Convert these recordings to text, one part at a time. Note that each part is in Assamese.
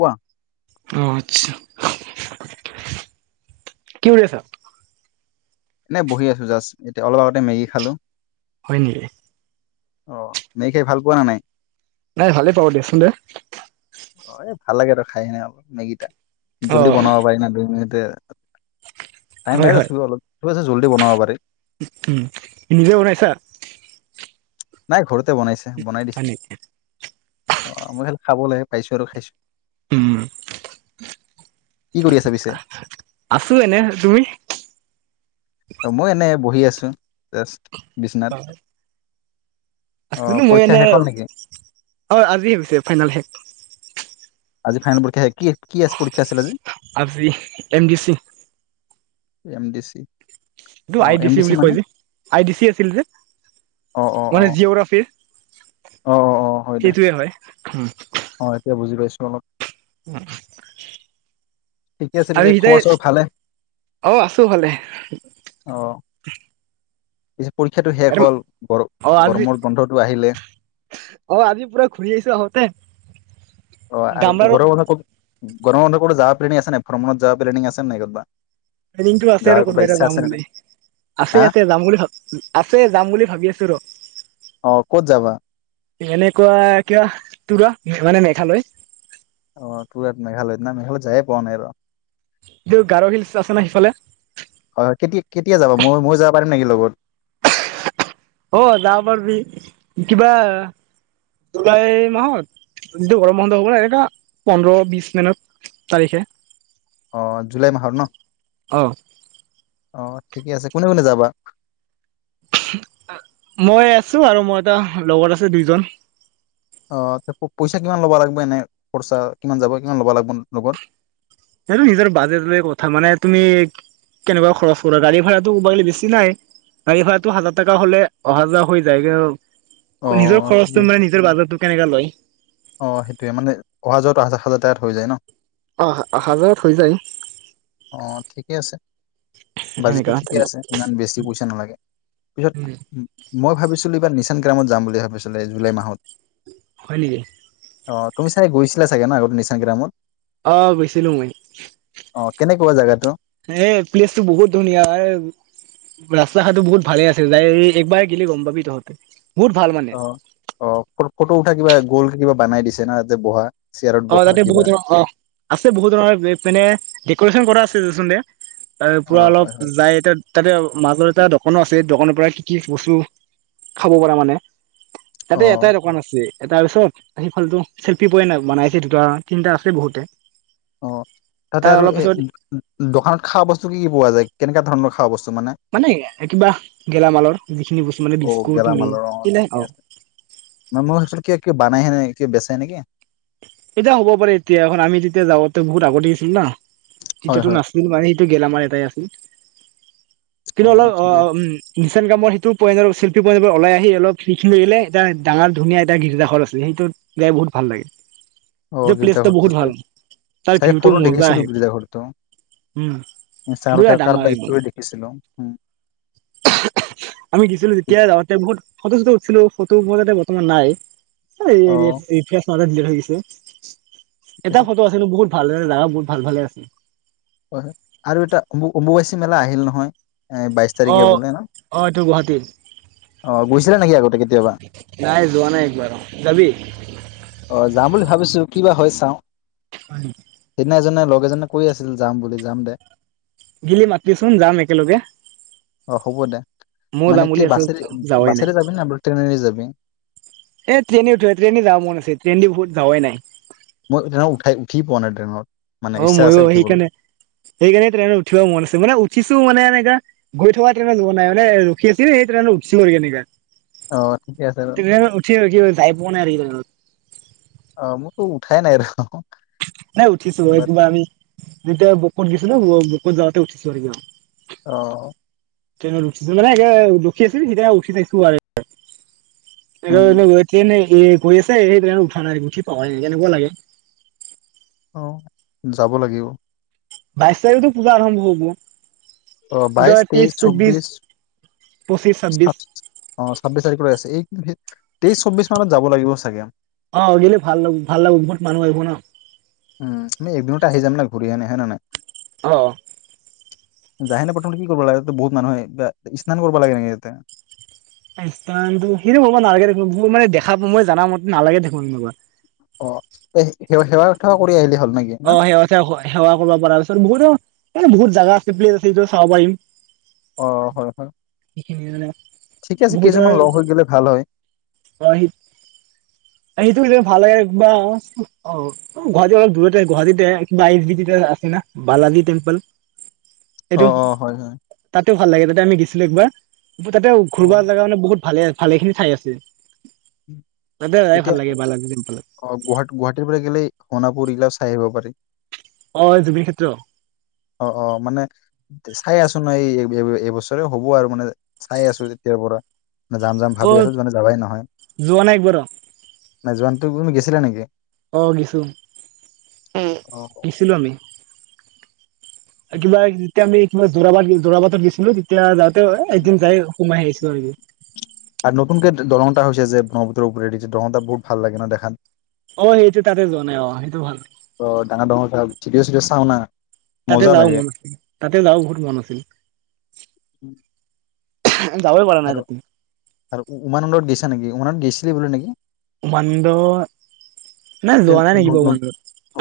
কোৱা? আহ আচ্ছা কি কৰি আছা? এনেই বহি আছো জাষ্ট এতিয়া অলপ আগতে মেগি খালো। হয় নেকি? অ মেগি খাই ভাল পোৱা না নাই? নাই ভালে পাওঁ দিয়াচোন দে। অ' এ ভাল লাগে ত খাই সেনে অলপ মেগি টা। অ জল্দি বনাব পাৰিনা দুই মিনিট। তে হয় হয় পাৰি উ নিজে বনাইছা? নাই ঘৰত। বনাইছে বনাই দিছে হয় নেকি অ' মই খাবলে পাইছো আৰু খাইছো। উম কি কৰি আছা পিছে আছো এনে! তুমি? অ' মই এনে বহিআছো জাছ। বিচনাত। অ আছিলো মই পৰীক্ষা এনে শেষ হ'ল নেকি হয় আজি ভাবিছে ফাইনেল শেষ। আজি ফাইনেল পৰীক্ষা কি কি পৰীক্ষা আছিল আজি। আজি M D C. M D C. এইটো অ আই ডি এম চি বুলি কৈ মানে যে আই ডি চি আছিল যে অ অ অ মানে জিঅগ্ৰাফিৰ অ অ অ হয় দে সেইটোৱে হয়। ফম। অ 'এতিয়া বুজি পাইছো অলপ। উম। ঠিকে আছে পিছে আৰু খবৰ সিটাই চবৰ ভালে অ' আছো ভালে যে পৰীক্ষাটো শেষ হল গৰ অ আজি গৰমৰ গোন্ধটো আহিলে। অ আজি পুৰা ঘূৰি আহিছো আহোতে অ ' আৰু গামলাৰ ঘৰৰ কথা কম গৰম বন্ধতো যাব প্লেনিং আছে নাই ভ্ৰমণত যোৱা প্লেনিং আছে নে। প্লেনিং আছে ৰ যাৱাৰ ক'তবা কোনোবা এটা ইচ্ছা যাম আছে নাই বুলি হা আছে আছে যাম বুলি ভাবি আছে যাম বুলি ভাবি আছো ৰ। অ ক'ত যাবা? এনেকুৱা কিবা তুৰা মানে মেঘালয়। অ' টোৰাত মেগালৈত না মেগলৈত যায়ে পোৱা নাই আৰু। দূৰ গাৰ হিলচ আছে ন সেইফালে। হয় হয় কেতিয়া কেতিয়া যাব মই মই যাব পাৰিম নেকি লগত? অ' যাব পাৰিবি কিবা জুলাই মাহত যটো গৰম বন্ধ হ'ব ন এনেককা পোন্ধৰ বিশ মিনত তাৰিখে। অ' জুুলাই মাহৰ ন। অ' অ' ঠিকে আছে কোনে কোনে যাবা? মই আছো আৰু মই এটা লগত আছে দুইজন অহ পইচা কিমান ল'বআ লাগিব, এনে খৰচা কিমান যাব কিমান ল'ব লাগিব লগত সেইটো নিজৰ বাজেট লৈ কথা মানে তুমি কেনেকুৱা খৰচ কৰা গাড়ী ভাড়াটো কবা গেলি বেছি নাই, গাড়ী ভাড়াতটো হাজাৰ টকা হ'লে অহা-যোৱা হৈ যায় কি অ', কেনেকা লয় -অ সেইটোয়ে মানে অহা যোৱাটোহ হাজাৰ [inaudible] অ হাজাৰত হৈ যায় অ' ঠিকে আছে, এনেকা বাজেটটো ঠিকে আছে, ইমান বেছি পইচা নালাগে, পিছত হয় মই ভাবিছিলো, এইবাৰ নিচ সেনগ্ৰামত যাম বুলি ভাবিছিলো এই জুলাই মাহত। হয় নেকি? অ' তুমি চাগ গৈছিলা চগে ন' আগতে নিচাং গ্ৰামত? অ' গৈছিলো মই অ' কেনেকুৱা জেগাটো এ প্লেচটো বহুত ধুনীয়া। ৰাস্তা-ঘাটটো বহুত ভালে আছে যাই একবাৰেই গিলি গম পাবি তহঁতে বহুত ভাল মানে অ', -অ' ফটো উঠা কিবা গ'ল কে কিবা বনাই দিছে ন তাতে বহা চেয়াৰত অ' বহা তাতে কিবা বহুত ধৰণৰ অ' আছে, বহুত ধৰণৰ মানে ডেক'ৰেশচন কৰা আছে। ৰহচোন দে তাৰ পুৰা অ' অলপ হয় হয় লাইটত তাতে মাজৰ এটা দোকানো আছে, দোকানৰ পৰা কি, কি বস্তু খাব পাৰা মানে তাতে অ' এটাই দোকান আছে। এ তাৰ পিছত সিফালতটো চেল্ফি প নাই বনাই সেই দুটা, তিনিটা আছে বহুতে অ' তাতে তাৰ আৰু অলপ এ পিছত দোকানত খোৱা বস্তু কি, কি পোৱা যায়। কেনেকা ধৰণৰ খোৱা বস্তু মানে কিবা গেলামালৰ যিখিনি বস্তু মানে অ' বিস্কুট ম গেলামালৰ কি ঠিকে অ' আছে। কে বেচাই নেকি? এতিয়া হ'ব পাৰে এতিয়া এখন আমি তেতিয়া যাওঁতে বহুত আগতে আছিলো ন হয় তেতিয়াতো হয় নাছিল মানে সেইটো গেলামাৰ এটাই আছিল কিন্তু অলপ অ ঠিকে আছে। উ ইচেণ্ট কামৰ সেইটো পৰ শিল্পী পয়নোৰ ওলাই আহি অলপ সিখিনিলে, এটা ডাঙৰ ধুনীয়া এটা গীৰ্জাঘৰ আছে, সেইটোত যাই বহুত ভাল লাগে। অ' এইটো গীৰ্জা প্লেচটা ঘৰটো বহুত ভাল, তাৰ চাগে ভিউটো ফটো মজা দেখিছিলো আহে গীৰ্জা ঘৰটো উম, ইনষ্টাগ্ৰামত পোৰা কাৰ- ডাঙৰ কাৰোবাৰ একদম ষ্টৰি দেখিছিলো। উম। আমি গৈছিলো যেতিয়া বহুত ফটো চটো উঠছিলো। ফটো উপজা বৰ্তমান নাই। এই অ এৰি ইতিসাহ মাজ [inaudible] ঠিক এটা আছে ফটো আছিলো বহুত ভাল জাগ বহুত ভাল, ভালে আছে। হয়-হয় আৰু এটা অম-অম্বুবাচী মেলা আহিল নহয়। এ বাইশ অ তাৰিখে বোলে ন আহ এইটো গুৱাহাটীত অ গৈছিলা নেকি আগতে কেতিয়াবা নাই যোৱা নাই একবাৰ যাবি। অ, যাম বুলি ভাবিছো কিবা হয় চাও। [unintelligible] সনাজনে লগ এজনে কৈ আছিল যাম বুলি যাম দে। গিলি মাতিচোন যাম একেলগে। অ হ'ব দে। ময়ো মানে যাম কি বুলি আছো বাছে যাৱাই নাই বাছেৰে যাবি ন আৰ ট্ৰেৰেনেৰে যাবি। এ ট্ৰেইন উঠোৱে ট্ৰেইন যা মন আছে ট্ৰেইন দি বহুত যাৱাই নাই। মই ত উঠাই উঠি পোৱা নাই ট্ৰেইনত। মানে অ ইচ্ছা আছে ময়ো উঠিবলৈ সেইকাৰণে সেইকাৰণে ট্ৰেইনত উঠিব মন আছে মানে উঠিছো মানে এনেকা গৈ থকা ট্ৰেনত যোৱা নাই মানে ৰখি আছিলো সেইট্ৰেইনত উঠি কেনেকা। অ ঠিকে আছে আৰু তে উঠি কি যাই পোৱা নাই আৰু অ মোৰতো উঠাই নাই ৰহ। নাই উঠিছো কিবা আমি যেতিয়া বকুত গিছিলো ন যাওঁতে উঠিছো আৰু। অহ ট্ৰেনত উঠি মানে লখি আছিল যেতিয়া উঠিইছো। [unintelligible] এ উম গৈ আছে সেইটো কাৰণে উঠা নাই গঠি পাই ন কেনেকুৱা লাগে। অ, যাব লাগিব। বাইশ তাৰিখতো পূজা আৰম্ভ হ'ব। অ বাইশ, তেইশ, চব্বিশ, ছাব্বিশ অ ছাব্বিশ তাৰিখলৈ আছে এই তেইশ চব্বিশ মানত যাব লাগিব চাগে। অ গিলে ভাল ল ভাল লাগব বহুত মানুহ আহিব ন। উম উচ্ আমি একদিনতে আহি যাম না ঘূৰি আহনে হে ন নাই। অ, অ। যাইকিনে প্ৰথমতে কি কৰিব লাগে, তাতে বহুত মানুহ আহে স্নান কৰিব লাগে নেকি তাতে। এই স্নানটো সেইটো কৰিব নালাগে দেখোন মই মানে দেখাৰ সময়ত মই জানা মতে নালাগে দেখোন এনেকুৱা। অ তই সে সেৱা সেৱা-থোৱা কৰি আহিলি হ'ল। নেকি অ না সেই সেৱা-থোৱা হয়। সেৱা কৰিব পৰাৰ পিছত বহুতো টাইম লাগে বহুত ভী জাগা। [unintelligible] অ, হয় হয়, সেইখিনি মানে ঠিকেই আছে বহুত কেইজনমান লগ হৈ অ গিলে ভাল হয়। সেইটো পিছে ভাল লাগে কিবা অ অ অ গুৱাহাটী অলপ দূৰতে গুৱাহাটীতে কিবা আই এচ বি টি তে আছে না বালাজি টেম্পল। অ, অ হয়, হয়। তেওঁক ভাল লাগে তেতিয়া আমি গেছিলো একবাৰ। কিন্তু তাতেও অ ঘূৰবাৰ জাগা মানে বহুত ভালেই আছে। ভালেখিনি ঠাই আছে। বান্দা গায়েব। এতিয়া অ গুৱাহ গুৱাহাটীৰ পৰা গেলেই সোণাপুৰ এইগিলাও চাই আহিব পাৰি। অঁ জুবিন ক্ষেত্ৰ। তোৰ ন এই এ এ এইবছৰে হ'ব আৰু মানে চাই আছো তেতিয়াৰ পৰা। মানে যাম- যাম অ ভাবি আছোঁতো মানে যাৱাই নহয়, যোৱা নাই একবাৰ নাই যোৱা না তুমি গেছিলা নেকি। অঁ গিছো, অ, গিছিলো আমি। আৰু কিবা যেতিয়া আমি মই যোৰাবাট যোৰাবাটত গেছিলো তেতিয়া যাওঁতে এই একদিন যাই সোমাই আহিছিলো আৰু এনে। আৰু নতুনকে দ দলং এটা হৈছে যে ব্ৰহ্মপুত্ৰৰ ওপৰেদি যে দলংটা বহুত ভাল লাগে ন দেখাত। অঁ সেইটো তাতে যোৱা নাই, অঁ সেইটো ভাল। অঁ ডাঙৰ- ডাঙৰ [unintelligible] টিবিয়ে চিবিয়ে চাও না। তাতে মজা যাব লাগে মন আছিল, তাতে যাব বহুত মন আছিল। উম। যাবই পৰা নাই আৰু- তাতে আৰু উমানন্দত গেছ নেকি উমানন্দত গেছিলি বুলে নেকি। উমানন্দ নাই যোৱা ন- নাই নেকি বাৰু ন উমানন্দত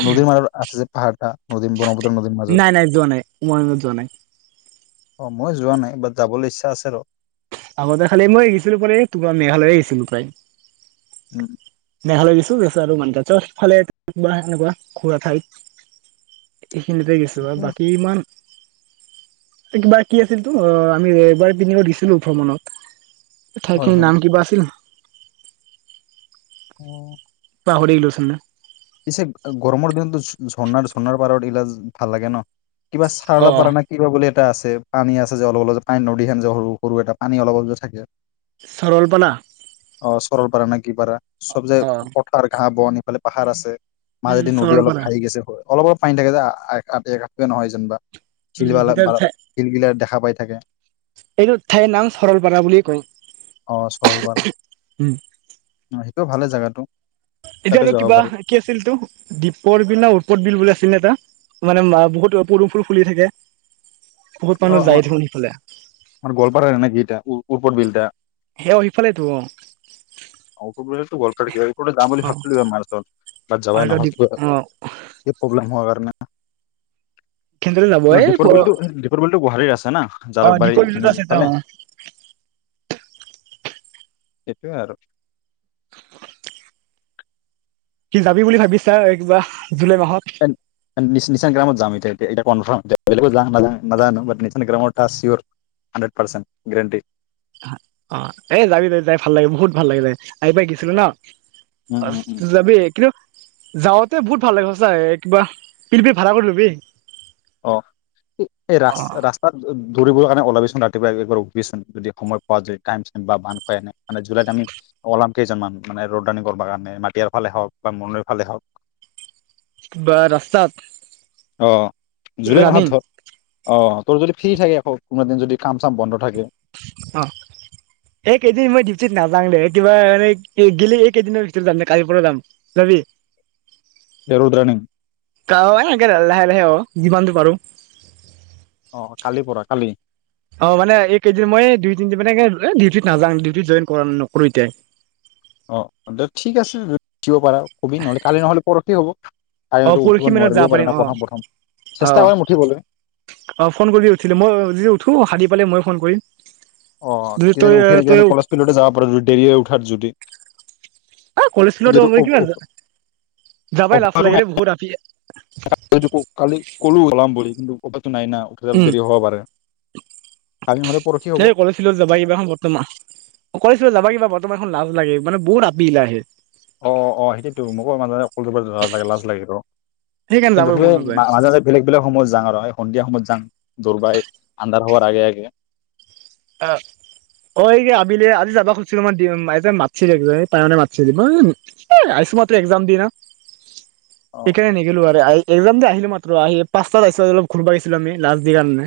নদীৰ মাজত আছে যে পাহাৰটা, নদীৰ ব্ৰহ্মপুত্ৰ নদীৰ মাজত, নাই নাই যোৱা নাই উমানন্দত যোৱা নাই অ মই যোৱা নাই। এবাৰ যাবলৈ ইচ্ছা আছে ৰ। আগতে খালি মই গিছিলো পৰে, তোমাৰ মেঘালয়ে গিছিলো প্ৰায়। উম মেঘালয় গৈছো আৰু মান্তা চ চবফালে এনেকুৱা সেনেকোৱা ঘূৰা ঠাইত এইখিনিতে গৈছো আৰু ঠিকে আছে বাকী ইমান এ কিবা কি আছিল, তো অঁ আমি এবাৰ পিকনিকত গিছিলোঁ। ভ্ৰমণত। হয় ঠাইখিনিৰ হয় নাম কিবা আছিল। অঁ পাহৰিলো চোন এ। পিছে গৰমৰ দিনটো ঝৰ্ণাৰ- ঝৰ্ণাৰ পাৰত [unintelligible] ভাল লাগে ন। কিবা অ চাওলা অ পাৰা নে কিবা বুলি এটা আছে, পানী আছে যে অলপ- অলপ যে পানী নদী খেন যে সৰু- সৰু এটা পানী অলপ- অলপ যে থাকে। চৰলপাৰা অঁ চৰল পাৰা নে কি পাৰা, চব জে অ পথাৰ ঘাঁ বন ইফালে পাহাৰ আছে [inaudible] উম মাজেদি নদী অলপ চৰলপাৰা ভাঁহি গেছে হয়। অলপ-অলপ পানী থাকে যে, আপে ঘাটে নহয় যেনবা। উম শিলবালাক সিতাৰ পাৰৰ ঠাই শিল গিলা দেখা পাই থাকে। এইটো ঠাইৰ নাম সৰলপাৰা বুলি কয় অ চৰলপাৰা সেইটো ভালে জেগাটো, এতিয়া আৰু কিবা কি আছিল তো দ্বীপৰ বিনা উৎপত বিল বুলি আছিল নে এটা মানে বহুত পদুমফুল ফুলি থাকে। বহুত অ মানুহ অ যায় দেখোন সিফালে আমাৰ গোৱালপাৰা মানে নেকি ই তা ওপৰ বিল এটা হে সেইফালে তো অ অ গল গে [inaudible] যাম বুলি অ ভাব চিলোঁ টো মাৰলাত আৰু যাবাই এটা নহল দ্বীপ কিবা অ প্ৰব্লেম হোৱা কাৰণে সেইফালে যাব কিন্তু এই দীপৰ বিলটো দীপৰ বিলটো গোাহালীৰ আছে না অ জালুকবাৰী দ্বীপৰ বিলতো এইখিনি আছে অ ইফালে সেইটোৱে আৰু কি যাবি বুলি ভাবিছা এ কিবা, জুলাই মাহত এন এন নিচান গ্ৰামত যাম এতিয়া এতিয়া কনফাৰ্ম- বেলেগত, না নাজানো বাত নিশাগ্ৰামট তাস্ত চেৰিয়ৰ হানড্ৰেদ পাচেন গেৰাণণ্টি অ এ যাবি যাবি যাই ভাল লাগি বহুত ভাল লাগে যাই আহি পাই গিছিলো ন উম অ উম উম। যাবি কিন্তু, যাওঁতে বহুত ভাল লাগে, সচাই কিবা পিকনিকৰ ভাড়া কৰিবি। অঁ এই ৰাস্তাত- দৌৰিবৰ কাৰণে ওলাবিচোন ৰাতিপুৱা একবাৰ উঠবিিচোন যদি সময় পোৱা যদি টাইম বা' বান খুৱাই আনে মানে, জুলাইত আমি ওলাম কেইজনমান মানে ৰ'ডাং, ৰিণংকৰ কাৰণে মাটিৰ ফালে হওক বা মৌলয় ফালে হওক। বা ৰাস্তাত। অ জুলাই ৰানিং মাহত। অঁ তোৰ যদি ফ্ৰী থাকে, আকৌ কেইদিন মান যদি কাম, চাম বন্ধ থাকে। অঁ এই কেইদিন মই ডিউটিত নাযাওঁ দে, কিবা এ' গলে এইকেইদিনৰ ভিতৰতে যাম দে। কালিৰ পৰা যাম যাবি? জেৰুৰ ৰাণিং। [unintelligible] এনেকে লাহে, লাহে অঁ যিমানটো পাৰো। অ কালিৰ পৰা কালি অঁ মানে, এইকেইদিন মই দুই, তিনদিন মানে- ডিউটিত নাজাও, ডিউটিত জইন নকৰো এতিয়াই। অঁ, ঠিক আছে, দিব পাৰা। [unintelligible] নহলে পৰষি হ'ব আৰু অঁ সিহঁতে উঠিব পৰশি মানত নোৱাৰিবও যাব পাৰে ন পাৰিম। অঁ, প্ৰথম প্ৰথম চেষ্টা অঁ, কৰিম উঠিবলৈ অঁহ ফোন কৰি উঠিলে, মই যদি উঠো, সাৰ পালে মই- ফোন কৰিম। অঁ যদি কি তই জানী উঠি তই এনেকে কলেজ ফিল্ডতে যাব পাৰো, যদি দেৰি হয়, উঠাৰ যদি। আহ কলেজত যিটো কিমান যোৱা, যাবাই লাচ অভ্যাসটো লাগে নাই ৰে বহুত আপি- [unintelligible] নাই, না। উঠিলে অলপ উম দেৰি হব পাৰে। কালি নহলে, পৰষি হ'ব। গৈছিলো, যাব কিবা এখন বৰ্তমান, অকলে চোন জাব বৰ্তমান এখন লাজ লাগে। মানে, বহুত আপিগিলাক আহে। অঁ, অঁ, অঁ, সেইটোৱে তো মোৰো মানে লাজ লাগেটো। সেইকাৰণে কিন্তু, যাবই সেই মন মাজে, নাযায় মাজে, বেলেগ, বেলেগ সময়ত যাওঁ আৰু। সন্ধিয়া সময়ত যাওঁ? দৌৰ মাই আন্ধাৰ হোৱাৰ আগে, আগে- অঁ, অঁ এই আবেলি আজি যাব খুজিছিলো মই, তাই মাতিছিলে, তাই মানে মাতিছিলে, এ' আহিছো এইমাত্ৰ মই এক্জাম দি না। অ সেইকাৰণে নগলো আৰু। এক্জাম দি আহিলো মাত্ৰ, আহি পাঁচটাত আহিছো, অলপ ঘূৰিব আহিছিলো আমি, লাষ্ট এক্সাম কাৰণে।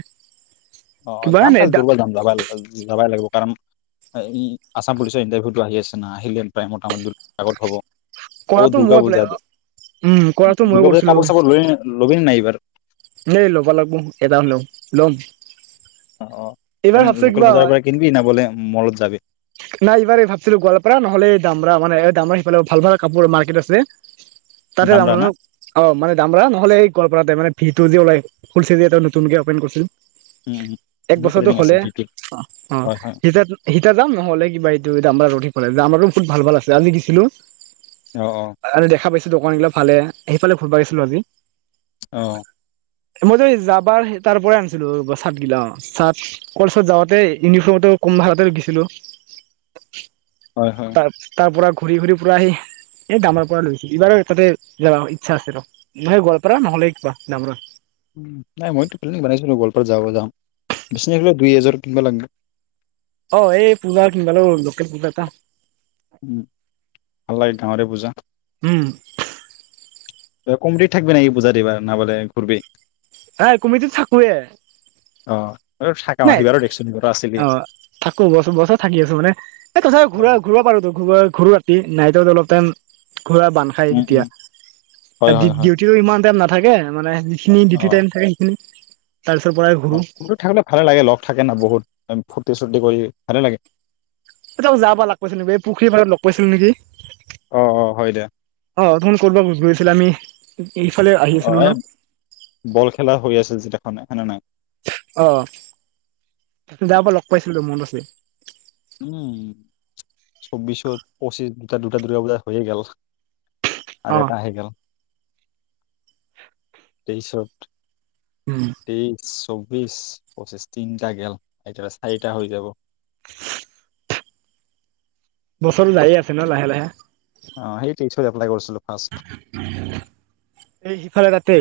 অঁ কিবা যাম, নাই কালিলৈ দূৰত যাম, যাবা? যাবই লাগিব। কাৰণ, আছাম পুলিচৰ ইণ্টাৰভিউটো আহি আছে না, আহিলে প্ৰেৰাই মোটামুটি দৌৰাতো আগতে হ'ব। অঁ কৰাটো মই দুৰ্গা পূজাত। উম কৰাটো মই দুৰ্গা পূজাত কৰিছিলো কাপোৰ, চাপোৰ লবি নে, নাই এইবাৰ? এনেই ল'ব লাগিব, এটা মান, লম, লম। অঁ, অঁ এইবাৰ এনেই ভাবছো লোকেল কিবা বজাৰৰ পৰা কিনিবি নে, বোলে মলত যাবি? নাই। এইবাৰ ভাবছিলো গোৱাল পাৰা নহ'লে দামৰা মানে, দামৰা সিফালে ভাল, ভাল কাপোৰ মাৰ্কেট আছে। তা'তে যাম। দামৰা না অঁ মানে, যাম ৰ নহ'লে এই কলপাৰতে মানে, ভিত- ত ওলাই, এটা নতুকৈ অপেন কৰিছে। উম উম এক মোৰ বছৰটো প্লেনিং আছে হ'লে ভিটিত অ হয় হয় সীতা সীতিয়া যাম। কালে কিবা এইটো দামবাৰ ৰধিক পালে দামবাৰটো বহুত ভাল ভাল আছে আমি দিছিলো। অ অ আৰু দেখা পাইছ। দোকান গিলা ভালে সেইফালে ঘৰব আহিছিলো আজি। অ। মই যে যাবাৰ তাৰ পৰাই আনিছিলো চাৰ্টগিলা অ চাৰ্ট কলেজত যাওঁতে ইউনিফৰ্মটো কম ভাড়াতে গিছিলো। হয় হয় তাৰ তাৰ পৰা। ঘূৰি ঘূৰি পূৰা আহি এই দামৰ পৰা লৈছিল এইবাৰ তাতে যাব ইচ্ছা আছে আৰু নহয় গোৱপাৰা নহ'লে কিবা ডামৰা। উ নাই মইতো প্লিনিক বনাইছিলো গোৱালপাৰাত যাব যাওঁ বিছিনলে দুই এযোৰ কিনিব লাগব। অ এই পূজা কিনিবালো লোকেল পূজা এটা। উম ভাল লাগে গাঁৱৰে পূজা। উম। এ কমৰি থাকিব না ই বুজা দিবা নাবালে ঘুৰবি। হে কমিতিত থাকোৱে। অ আৰু থাকা নাই সিবাৰো দেখচোন ঘৰত আছিলি অ থাকো ব বছৰ থাকি আছো মানে এ তথা অ ঘূৰা ঘূৰাব পাৰো ঘ ঘূৰোৱা। তি নাইতত অলপ টাইম। ঘূৰা বান খায় উম উম তেতিয়া হয় ডি হয় হয় ডিউটিও ইমান টাইম না থাকে মানে। খিনি ডিউটি অ টাইম থাকে সেখিনি। [unintelligible] অ কোনটো থাকল ভাল লাগে ল। থাকে ন বহুত ফূৰ্তি চূৰ্তি কৰি ভালে লাগে। এতাও যাবা লাগ কৈছিল নেকি বে পুখুৰী পাৰত লগ পাইছিল নেকি। অ অ হয় দে অ অৰথোন কৰিব গৈছিল আমি ইফালে আহি অ আছিলো এই ন। হনা হানা নাই। অ যাবা লগ পাইছিলো মনত আছে। উম চবিশৰ পঁচিছ দুটা দুটা দুৰ্গাপূজা হৈয়ে গল। অ আৰু এটা আহি গেল। তেইছত। উম তেইছ চব। বিশ পঁচিছ তিনিটা গেল এটা চাৰিটা হৈ যাব। [unintelligible] বছৰ যাই আছে ন লাহে লাহে। অ সেই টেইশত এপ্লাই কৰিছিলো। ফাৰ্ষ্ট এই সিফালে তাতে।